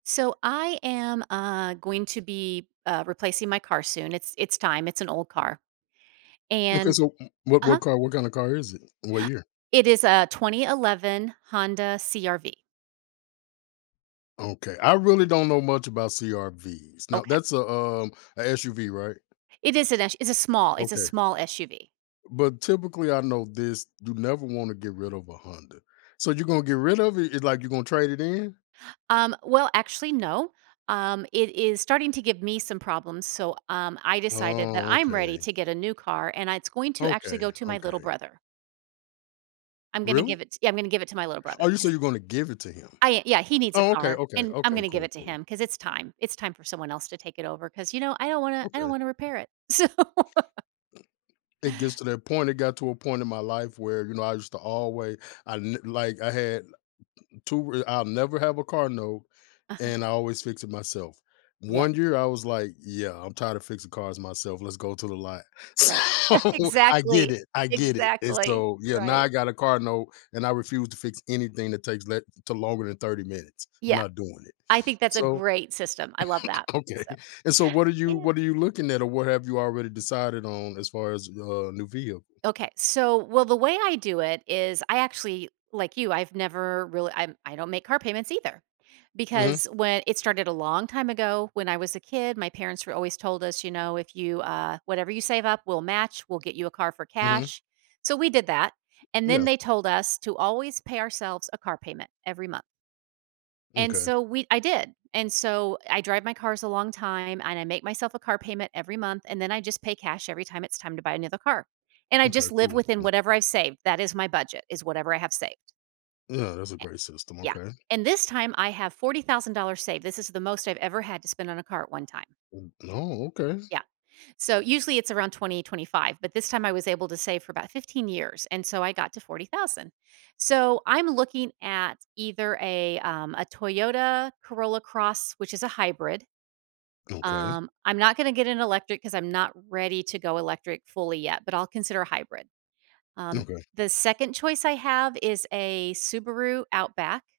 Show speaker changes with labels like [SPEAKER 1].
[SPEAKER 1] So, I am, uh, going to be, uh, replacing my car soon. It's it's time, it's an old car,
[SPEAKER 2] Okay,
[SPEAKER 1] and
[SPEAKER 2] so, m what what
[SPEAKER 1] uh-huh.
[SPEAKER 2] car what kinda car is it? What year?
[SPEAKER 1] It is a 2011 Honda CR-V.
[SPEAKER 2] Okay. I really don't know much about CR-Vs. Now,
[SPEAKER 1] Okay.
[SPEAKER 2] that's a, um, a SUV, right?
[SPEAKER 1] It is an S it's a small it's a
[SPEAKER 2] Okay.
[SPEAKER 1] small SUV.
[SPEAKER 2] But, typically, I know this, you never wanna get rid of a Honda. So you're gonna get rid of it? It's like you gonna trade it in?
[SPEAKER 1] Um, well, actually, no, um, it is starting to give me some problems, so, um, I decided that
[SPEAKER 2] Oh,
[SPEAKER 1] I'm ready
[SPEAKER 2] okay.
[SPEAKER 1] to get a new car, and it's going to actually
[SPEAKER 2] Okay,
[SPEAKER 1] go to my little
[SPEAKER 2] okay.
[SPEAKER 1] brother. I'm gonna
[SPEAKER 2] Really?
[SPEAKER 1] give it t yeah, I'm gonna give it to my little
[SPEAKER 2] Oh,
[SPEAKER 1] brother.
[SPEAKER 2] you say
[SPEAKER 1] His
[SPEAKER 2] you're gonna give it to him.
[SPEAKER 1] I uh, yeah, he needs a
[SPEAKER 2] Oh, okay,
[SPEAKER 1] car
[SPEAKER 2] okay,
[SPEAKER 1] and I'm
[SPEAKER 2] okay,
[SPEAKER 1] gonna give it
[SPEAKER 2] cool,
[SPEAKER 1] to
[SPEAKER 2] cool.
[SPEAKER 1] him 'cause it's time, it's time for someone else to take it over 'cause, you know, I don't wanna I don't
[SPEAKER 2] Okay.
[SPEAKER 1] wanna repair it. So
[SPEAKER 2] It gets to that point, it got to a point in my life where, you know, I used to alway I n like, I had 2 r I'll never have a car note,
[SPEAKER 1] Uh-huh.
[SPEAKER 2] and I always fix it myself.
[SPEAKER 1] Yes.
[SPEAKER 2] One year, I was like, "Yeah, I'm tired of fixing cars myself. Let's go to the lot."
[SPEAKER 1] Right.
[SPEAKER 2] So, I get
[SPEAKER 1] Exactly.
[SPEAKER 2] it, I get it, and
[SPEAKER 1] Exactly,
[SPEAKER 2] so, yeah, now
[SPEAKER 1] right.
[SPEAKER 2] I got a car note and I refuse to fix anything that takes le to longer than 30 minutes. I'm
[SPEAKER 1] Yeah.
[SPEAKER 2] not doing it,
[SPEAKER 1] I think that's a
[SPEAKER 2] so
[SPEAKER 1] great system, I love that, so,
[SPEAKER 2] Okay. And, so, what are you
[SPEAKER 1] yeah.
[SPEAKER 2] what are you looking at or what have you already decided on, as far as a new vehicle?
[SPEAKER 1] Okay. So, well, the way I do it is I actually, like you, I've never real I'm I don't make car payments either
[SPEAKER 2] Mhm.
[SPEAKER 1] because whe it started a long time ago when I was a kid, my parents were always told us, you know, "If you, uh whatever you save up we'll match, we'll get you a car for
[SPEAKER 2] Mhm.
[SPEAKER 1] cash." So, we did that and,
[SPEAKER 2] Yeah.
[SPEAKER 1] then, they told us to always pay ourselves a car payment every month and
[SPEAKER 2] M'kay.
[SPEAKER 1] so we I did, and so I drive my cars a long time, and I make myself a car payment every month, and then I just pay cash every time it's time to buy another car, and I
[SPEAKER 2] M'kay,
[SPEAKER 1] just live
[SPEAKER 2] cool.
[SPEAKER 1] within
[SPEAKER 2] M
[SPEAKER 1] whatever I save, that is my budget, is whatever I have saved.
[SPEAKER 2] Yeah, that's a
[SPEAKER 1] Eh
[SPEAKER 2] great system,
[SPEAKER 1] Yeah,
[SPEAKER 2] okay.
[SPEAKER 1] and this time I have $40,000 saved, this is the most I've ever had to spend on a car at one time.
[SPEAKER 2] M No, okay.
[SPEAKER 1] Yeah. So, usually it's around 20, 25, but this time I was able to save for about 15 years and so I got to $40,000. So, I'm looking at either a, um, a Toyota Corolla Cross, which is a hybrid.
[SPEAKER 2] Okay.
[SPEAKER 1] Um, I'm not gonna get an electric 'cause I'm not ready to go electric fully yet, but I'll consider a hybrid. Um,
[SPEAKER 2] Okay.
[SPEAKER 1] the second choice I have is a Subaru Outback